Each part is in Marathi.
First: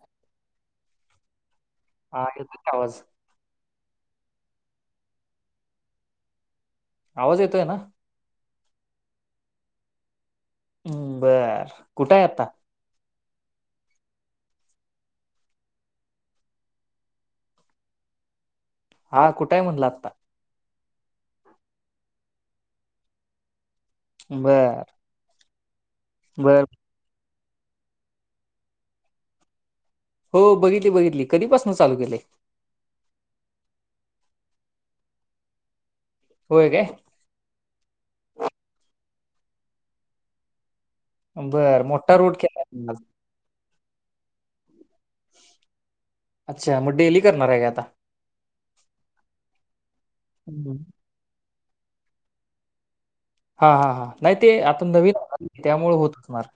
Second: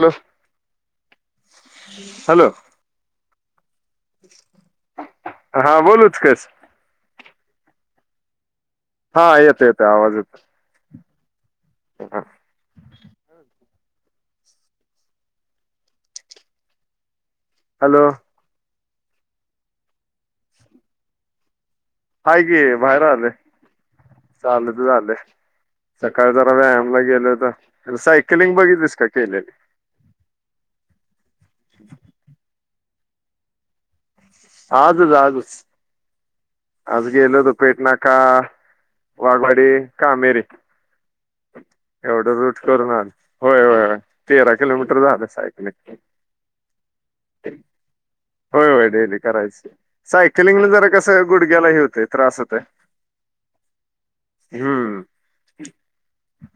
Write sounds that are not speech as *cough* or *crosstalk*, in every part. ह *inaudible* हा येतोय आवाज. हा बोलूच कस. आवाज येतोय ना. हा येत येत आवाज येत. म् बर कुठंय आता. हॅलो. हा कुठय म्हणला आता. हाय कि बाहेर आलोय चालत बर चालत. सकाळ जरा बर व्यायामला गेल होतो, सायकलिंग बघितलीस का? केलेली. हो बघितली बघितली कधीपासून चालू केलय. आजच आजच. होय काय आज गेलोतो पेटणाका, वाघवाडी, कामेरीेक. बर मोठा रोड एवढं रूट केला आहे करून आज. आलो होय होय तेरा किलोमीटर झालं सायकलिंगची. अच्छा मग डेली करणार आहे का आता होय होय डेली करायच सायकलिंगला हम्म. जरा कस गुड ग्याला हे होत त्रास होत. हा हा हा नाही ते आता नवीन त्यामुळे होत. असणार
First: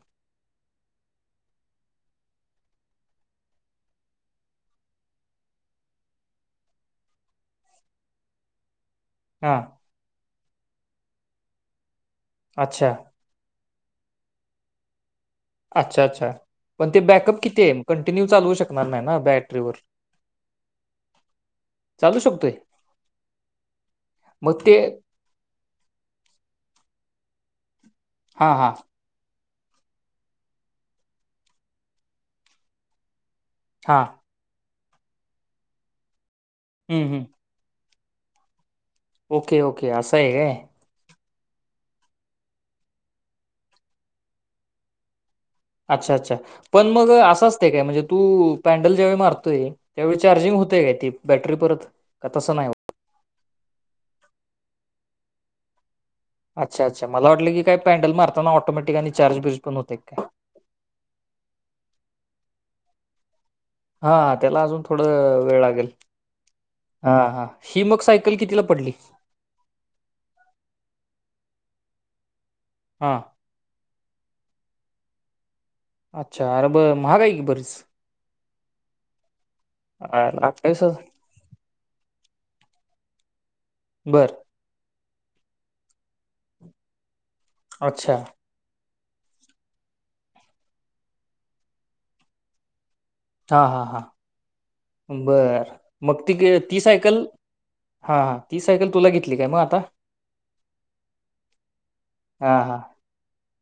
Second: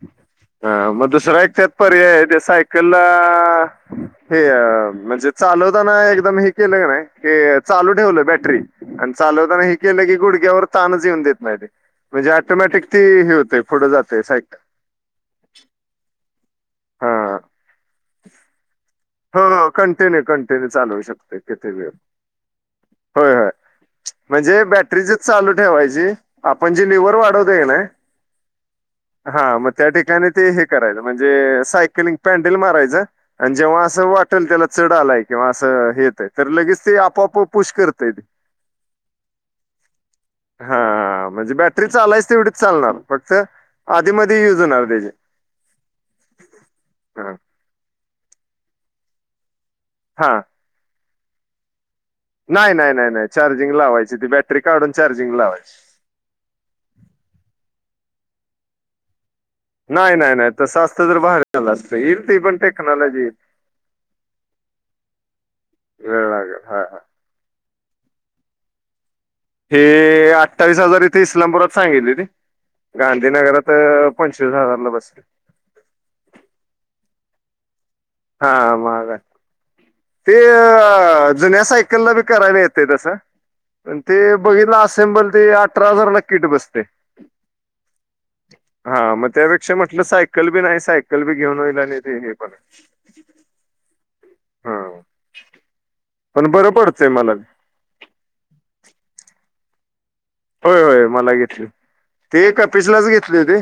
ह म दुसरा एकचतप ते सायकल हे म्हणजे चालवता ना एकदम हे केलं. काये की चालू ठेवलं बॅटरी. आणि हा चालवताना हे केलं की गुडघ्यावर ताणच येऊन देत नाही तीे म्हणजे टोमॅटिक अच्छा ती हे होतय. पुढं जातय सायक अच्छा अच्छा पण ते बॅकअप किती आहे कंटिन्यू चालउ शकणार नाही. ना ह बॅटरीवर कंटिन्यू कंटिन्यू चालवू शकते किती वेळ. चालू शकतोय होय होय मग म्हणजे ते बॅटरी चालू ठेवायची आपण जी लिव्हल वाढ तय ना. हा हा. हा मग त्या ठिकाणी ते हे कराय म्हणजे सायकलिंग पडल मारायच. हा जसं वाटल त्याला चढ आलाय किंवा असं हे यतय तर लगेच ते हम्म हम्म आपोआप पुष करत तेते. ओके ओके असंये काय? म्हणजे बॅटरी चालायच तेवढीच चालणार फक्त आधी मध्ये युज होणार त्याची. अच्छा अच्छा पण मग हा असं असतय काय म्हणजे तू पॅन्डल ज्याळी मारतोय. त्यावेळी हा चार्जिंग होतेय काय ती बॅटरी परत. का तसं होत? नाही नाही नाही नाही चार्जिंग लावायची ती बॅटरी काढून चार्जिंग लावायची. अच्छा अच्छा मला वाटलं की काही पॅ्डल मारताना ऑटोमॅटिक आणि चार् बिज नाही नाही नाही तसं असतं तर बाहेरलं असत येईल त पण टेक्नॉलॉजी येईल. हा त्याला अजून थोडं वेळ लागेल हा हा. ही मग सायकल कितीला पडली. हे अठ्ठावीस हजार इथे इस्लामपुरात सांगितली होती हा गांधीनगरात पंचवीस हजारला बसेल अच्छा अर ब महाग आहे की बराच हा महाग आहे ते आयला, अठ्ठावीस हजार अ जुन्या सायकलला ब करायला येत तस पण ते बर बघितलं ल ते अठरा हजार ला किट बसते अच्छा हा मग त्यापेक्षा म्हटलं सायकल बी नाही सायकल बी घेऊन होईल आणि ते हे पण हा हा हा हा बर मग त पण बरं ती पडतंय सायकल मला हा ती सायकल तुला घेतली काय मग आता होय होय मला घेतली ते हा हा कपिसलाच घेतले हो ते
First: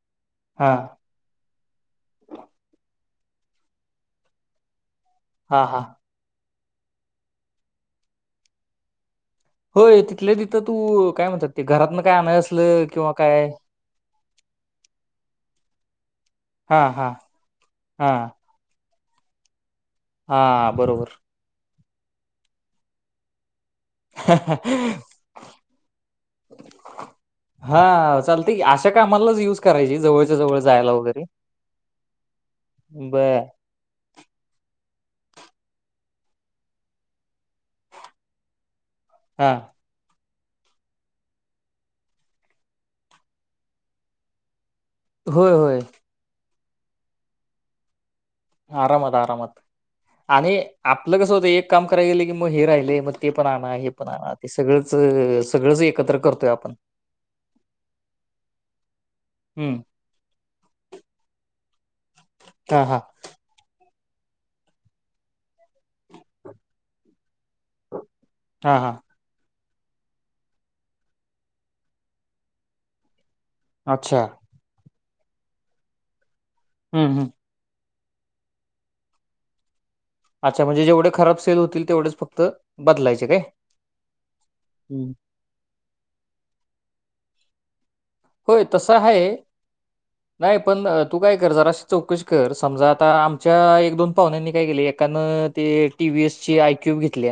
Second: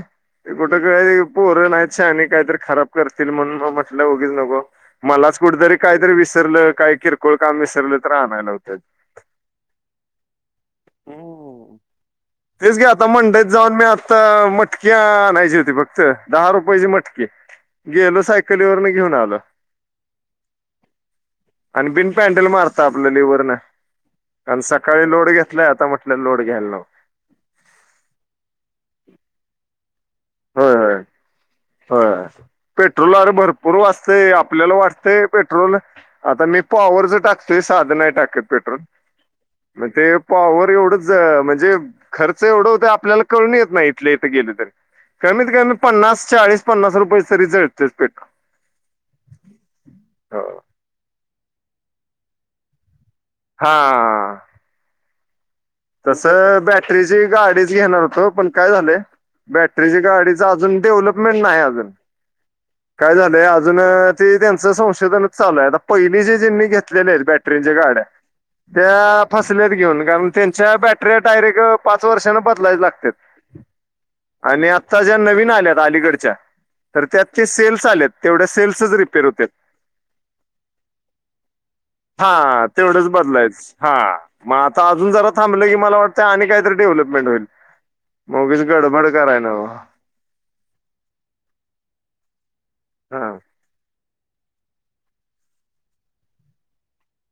हा कुठं काही पोरं नाही शहाणी काहीतरी खराब करते म्हणून म्हटले नको मलाच हा कुठतरी हा काहीतरी विसरलं काही किरकोळ काम विसरले तर आणायला होत होय तिथले तिथं तू काय म्हणतात ते घरातन काय आणाय तेच असलं की, आता किंवा काय मंडईत जाऊन मी आता मटकी आणायची होती फक्त दहा हा रुपयाची हा मटकीे, हा गेलो सायकलीवरून, त्याघेऊन आलो. हा बरोबर आणि बिन पँडल मारत आपल्या लिवरन कारण सकाळी लोड घेतला आता म्हटलं लोड घ्यायला नको हा चालते अशा कामालाच युज करायचा जवळच्या जवळ होय जायला होय वगैरे होय पेट्रोलर बर भरपूर वाचतय आपल्याला वाटतय पेट्रोल आता मी पॉवरच टाकत साध नाही टाकत पेट्रोल हा मग ते पॉवर एवढंच म्हणजे खर्च एवढं होत आपल्याला कळून येत नाही इथले इथे गेले तरी कमीत होय कमी होय पन्नास चाळीस पन्नास रुपये तरी जळतेत पेट्रोल आरामात आरामात आणि आपलं कसं होतं एक काम करायला गेलं की मग हे राहिले मग ते पण आण हे पण आण ते सगळंच सगळंच एकत्र तस करतोय आपण बॅटरीची गाडीच घेणार होतो पण काय झाले हम्म बॅटरीच्या गाडीच अजून डेव्हलपमेंट नाही अजून हा हा काय झालंय अजून ते त्यांचं संशोधनच चालूय पहिली जे जे मी घेतलेले आहेत बॅटरीचे गाड्या हा हा त्या फसल्यात घेऊन कारण त्यांच्या बॅटरी डायरेक्ट पाच वर्षांने बदलायच लागतात अच्छा आता ज्या नवीन आल्यात अलीगडच्या तर हम्म त्यात हम्म ते सेल्स आलेत तेवढ्या सेल्सच रिपेअर होत अच्छा म्हणजे जेवढे खराब सेल होतील तेवढेच फक्त हा तेवढंच बदलायचे काय बदलायच हा मग आता अजून हम्म. अजून जरा थांबलं की मला वाटतंय काही तरी डेव्हलपमेंट होई होय तस आहे नाही पण तू काय कर जराशी चौकशी कर समजा आता हा आमच्या एक दोन पाहण्यानी काय के एकानं ते टी व् एस ची आयक्यूब घेतली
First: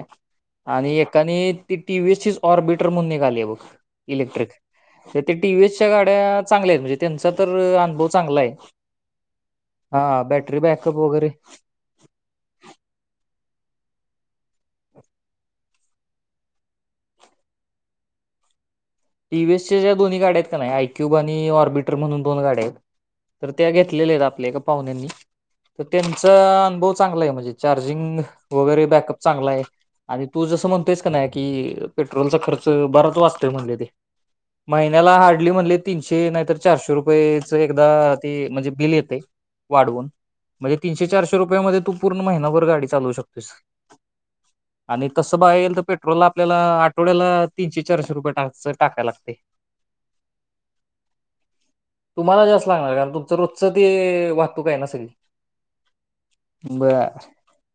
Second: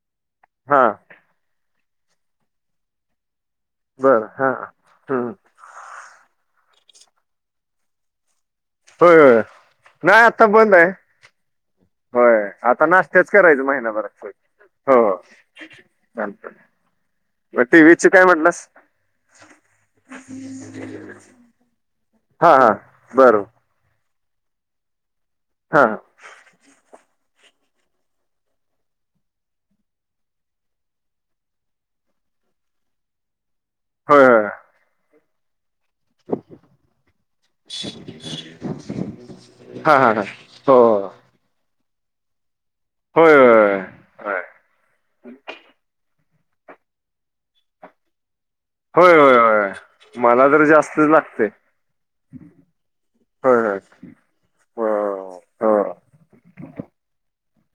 हा आणि एकाने ती व्हीसचीच ऑर्बिटर म्हणून आल्या बग बरं हा हम्म टीव्हीसच्या गाड्या चांगल्या आहेत म्हणजे त्यांचा तर अनुभव चांगला आहे होय हो नाही हा आता बॅटरी बंद आहे बॅकअप वगैरे होय आता नाशते नस् आहे महिनाभर हो प मग टीवीच काय म्हटलंस टीव्हीएस च्या ज्या दोन्हीाड्या आहेत का नाही आयक्यूब आणि ऑर्बिटर म्हणून दोन हा गाड्या हा आहेत बरं तर त्या घेत आपल्या एका पाहुन्यानी हा त्यांचा अनभव चांगला आय मजे म्हण *unintelligible* चार्जिंग वगैरे बॅकअप चांगलाय आणि तू जसं म्हणतोयस का नाही की पेट्रोलचा खर्च बराच वाजतोय म्हणलीत. होय होय महिन्याला हार्डली म्हणलीत. तीनशे नाहीतर चारशे रुपयेच एकदा ते म्हणजे बिल येतय हा वाढवून हा हा म्हणजे हो तीनशे चारशे रुपयामध्ये तू पूर्ण महिनाभर गाडी चालवू होय शकतोयस होय होय आणि तस बघाय गेल तर पेट्रोला आपल्याला आठवड्याला तीनशे चारशे रुपये टाकाय. टाकाय होय लागते होय होय मला जर जास्तच लागते तुम्हाला जास्त लागणार कारण त *unintelligible* होय रोजच होय ते वाहतूकय ना हो सगळी हो बर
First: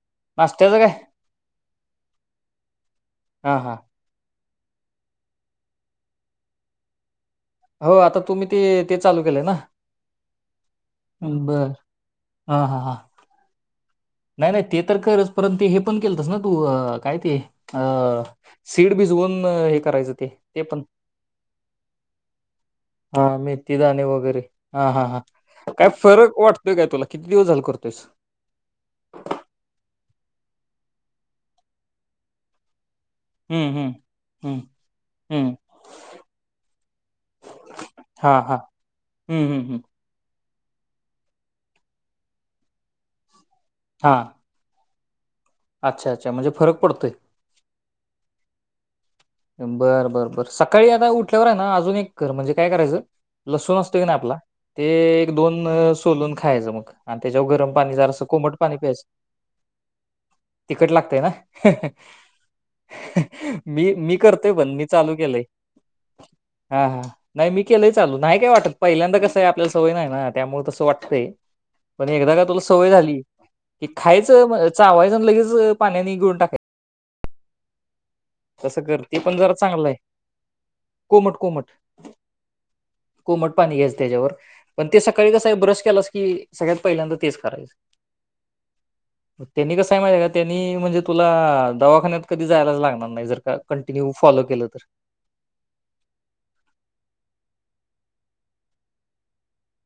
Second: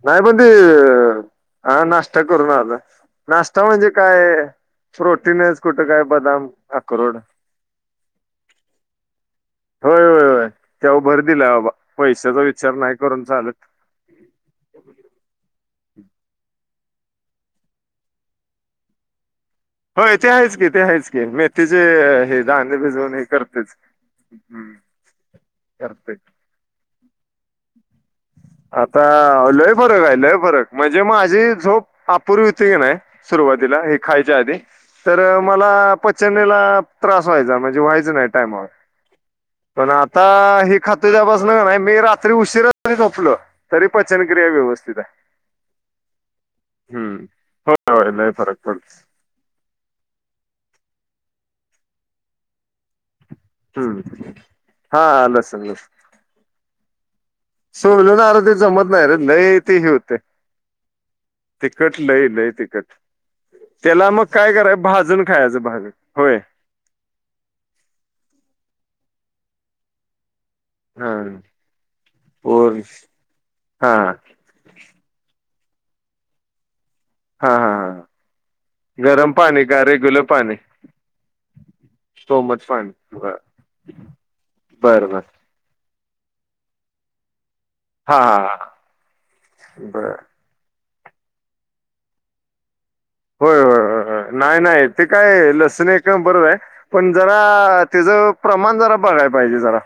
नाही पण ते नाश्त्याचं काय? हा नाश्ता करून आलाय हां नाश्ता हां. म्हणजे काय रोटी नाहीच कुठं काय बदाम अक्रोड हो आता तुम्हीते ते चालू. केलंय ना? होय होय होय त्याव भर दिलाय बर. बाबा पैशाचा हां विचार हां हां. नाही करून चालत. नाही नाही ते तर करच परंत ते हे पण केलस ना तू, कायती सीड भिजऊन हे करायच होय आहेच ते की पण आहेच की मेथीचे हे दाणे भिजवून हा हे करतेच. मेथीदाणे वगैरे हम्म, हा हा हा काय करते फरक वाटतोय काय तुला किती दिवस झाल करतोयस आता लय फरक आहे लय फरक म्हणजे माझी झोप अपूर्वीती की नाही. हं, सुरुवातीला हं. हे खायच्या आधी हं, तर हं. मला पचनीला *unintelligible* त्रास व्हायचा म्हणजे व्हायचं नाही हां हां. टायमावर हं, हं, हं. पण आता हे खातो त्यापासन नाही मी रात्री उशीरा जरी झोपल तरी हां. पचनक्रिया व्यवस्थित आहे. अच्छा अच्छा म्हणजे फरक पडतोय. हम्म होय होय नाही फरक पड बरं बरं बर सकाळी आता उठल्यावर आहे ना अजून एक कर म्हणजे काय करायचं. लसूण असतो हम्म की ना आपला ते हा एक लसण दोन लसण सोलून खायचं मग आणि त्याच्यावर गरम पाणी जरा सोलून स आर ते कोमट पाणी जमत प्यायचं. नाही रे लय ते हे होते तिकट लागतय ना तिखट लय लय तिखट मी त्याला मी क मग करतोय काय पण कराय मी चालू भाजून केलंय खायचं भाजून होय हा हा नाय मी केलंय चालू नाय काय वाटत पहिल पल्यांदा *unintelligible* कस आहे आपल्या सवय नाही ना त्यामुळे तसं हा वाटतंय पण एकदा का तुला पूर्ण सवय झाली की हा हा खायचं चावायचं लगेच पाण्या नि गऊून *unintelligible* टाकाय. हा हा हा ते गरम पण जरा पाणी का चांगलं आहे रेगुलर पाणी कोमट कोमट सोमट पाणी बर कोमट पाणी घ्यायचं त्याच्यावर पण ते बर बर सकाळी कसं आहे ब्रश केलास की सगळ्यात पहिल्यांदा तेच करायच. हा हा त्यांनी कस आहे बर माझ्या का त्यांनी म्हणजे तुला दवाखान्यात कधी जायलाच लागणार. नाही जर का होय कंटिन्यू होय फॉलो नाही केलं तर नाही ते काय लसण बरोबर आहे पण जरा तेज प्रमाण जरा बघायला पाहिजे जरा,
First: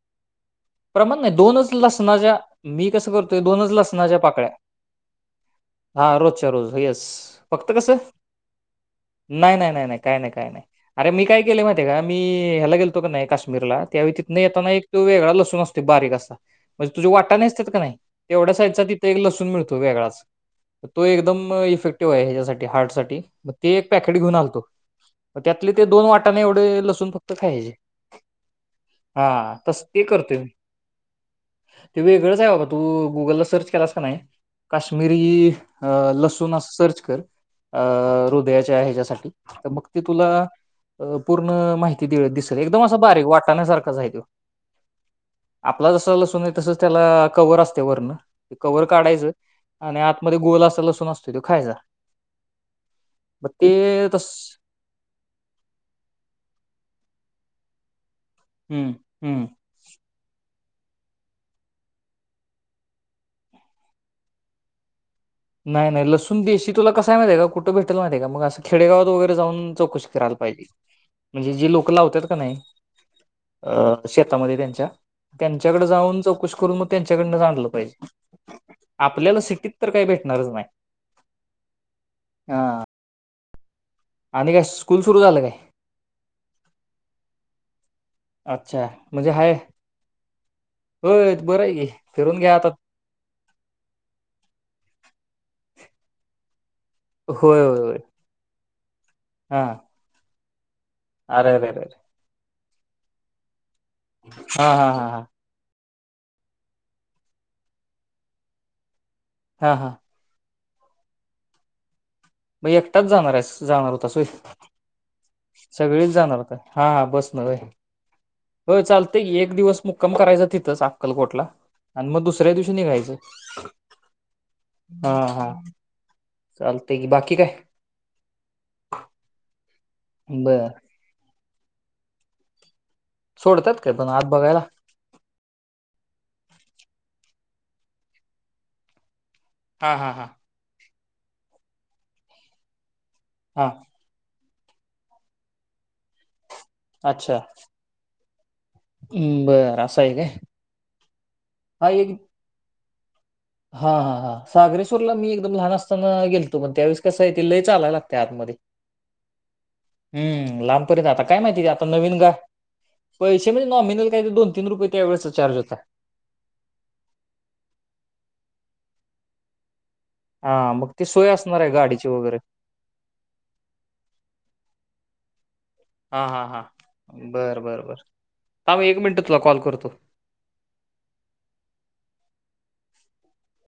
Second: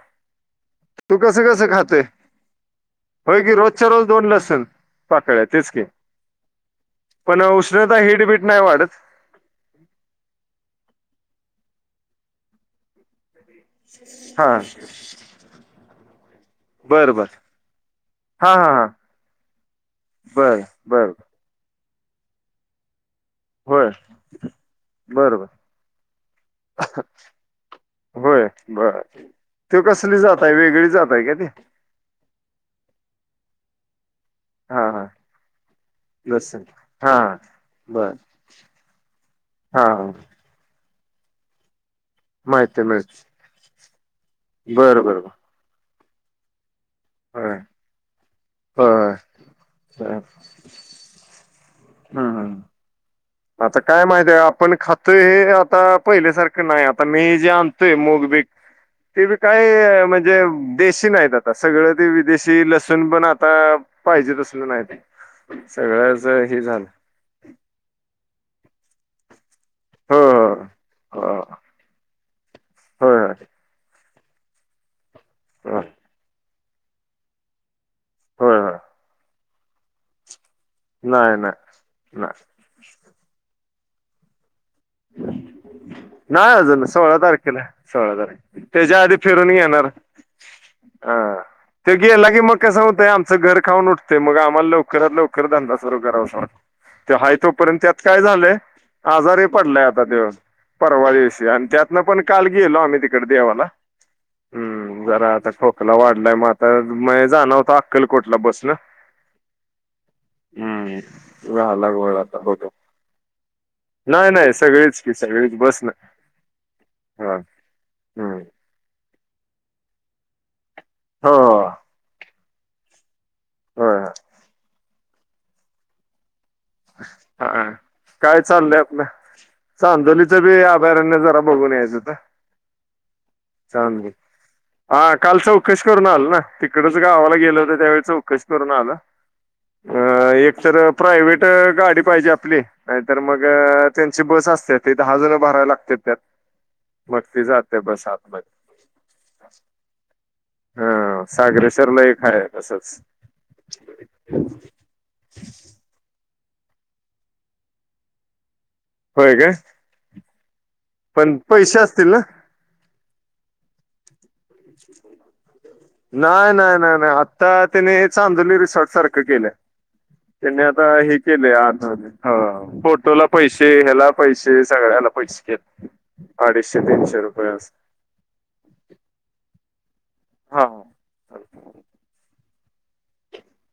तू प्रमाण नाही कसं दोनच कसं खातोय लसणाच्या मी कसं करतोय होय की दोनच रोजच्या रोज लसणाच्या दोन पाकळ्या लसण पाकळ्या तेच की हा रोजच्या रोज येस पण फक्त उष्णता कसं हिटबीट नाही वाढत नाही नाही नाही नाही काय नाही काय नाही अरे मी काय ले *unintelligible* माहि का मी ह्याला गेलो का नाही काशमीरला त्यावेळी तिथं हा येता एको वेगळा लत *unintelligible* बारीक अस म्हणजे तुझ्या बरं बर वाट्यानं नसतात का नाही हा तेवढ्या हा साईजचा हा तिथे एक लसूण मिळतो वेगळाच बरं तो बरं एकदम इफेक्टिव्ह आहे ह्याच्यासाठी हार्टसाठी मग ते एक होय पॅकेट घेऊन आलतो. बरं बरं त्यातले ते दोन वाटाने एवढे लसूण फक्त खायचे. बर हा ते तस *unintelligible* कसली करतोय जातय वेगळी जातय का ते ते वेगळंच आहे बाबा तू गुगलला सर्च केला का नाही हा हा काश्मिरी लसूून लसण अस सर्च हा कर. अ बर हृदयाचे आहे ह्याच्यासाठी तर हा मग ते हा तुला पूर्ण माहिती दि दिसल एकदम असा बारीक वाटण्यासारखाच आय तो. बर बर बर आपला जसं लसून तसंच त्याला कवर असते वरण ते कवर होय काढायचं. आणि होय हम्म आतमध्येध्ये गोल असा लसून न असतो तो खायचा. हम्म मग आता काय ते माहिित तस आहेय आपण खातोय हे आता पहिल्यासारखं नाही आता मी जे आणतोय मग. हम्म ते हम्म काय म्हणजे. देशी नाहीत आता सगळ ते विदेशी लसूण पण आता पाहिजे त असल नाही. नाही नाही सगळंच लसून हे देयशी झालं तुला कसाय मा आहे का कुठं भेटेल माहि आहे का मग असं. खेडेगावात वगैरे जाऊन चौकशी हो करायला हो पाहिजे हो म्हणजे जे लोक लावतात कनि होय. शेतामध्ये त्यांच्या होय त्यांच्याकडे जाऊन चौकशी करून मग त्यांच्याकडन आणलं पाहिजे. होय होय आपल्याला सिटीत तर काही भेटणारच नाही. नाही नाही नाही. हा. आणि काय स्कूल सुरू झालं काय? नाही अजून सोळा तारखेला सोळा तारखे त्याच्या आधी फिरून येेणार. हो बर. ते गेला की मग कसं होतंय आमचं घर खाऊन उठतेय मग आम्हाला लवकरात लवकर धंदा सरु करावासा वाटतोय. ते हा होय होय तोपर्यंत होय त्यात काय झालंय आजार हा पडलाय आता देऊ परवा दिवशी अरे आणि अरे अरे अरे. त्यातनं पण काल गेलो आम्ही तिकडे देवाला. हा हा हा हम्म हा. जरा आता खोकला वाढलाय मग आता म जाणर होतो अक्कलकोटला बसणं. हा हा. हम्म इ अलाग होळात. म एकटाच जाणार आहे जाणार होत. नाही सगळीच की सगळीच बस ना सगळीच जाणार का हा हा बस न होय. हम्म हो चालत. एक दिवस मुक्कम करायचा तिथंच हो अक्कलकोटला आणि मग दुसऱ्या दिवशी निघायचं. होय. हा हा. चालतंय की बाकी काय हा काय चाललंय आपलं. चांदोलीचं बी बर अभयारण्य जरा बघून यायचं आता. सोडतात काय पण चांगली आत बघायला हा काल चौकशी. करून आलं ना तिकडच गावाला गेलं होत त्यावेळी चौकशी करून आला. हा अ हा हा एक तर प्रायव्ट गाडी पाहिजे आपली. नाहीतर मग हा त्यांची बस असते ते दहा जण भरावे लागत त्यात. मग अच्छा त जाते बसातमध्येध्ये. हम्म बरं असं आहे काय? हा हा सागरेश्र्ला एक एकाय तसंच. हा हा हा सागरेश्वरला मी एकदम लहान असताना गेल तग त्यावीस कसा आहे ते लई चाला लागते आतमध्ये. होय का? हम् लांबपर्यंत आता काय माहिती आता नवीन ना ग पैसे म्हणजे नॉमिनल.. काय ते दोन तीन रुपये त्यावेळेसचा चार्ज होता नाही नाही नाही नाही आता त्याने चांगली सारख केलं. *unintelligible* त्यांनी आता ते हे सोय केले असणार आहे आज गाडीची वगैरे फोटोला पैसे ह्याला पैसे सगळ्याला पैसे. केले हा हा हा अडीचशे तीनशे रुपये बर असं बर बर ह मग एक मिनट तुला कॉल करतो. हा ह.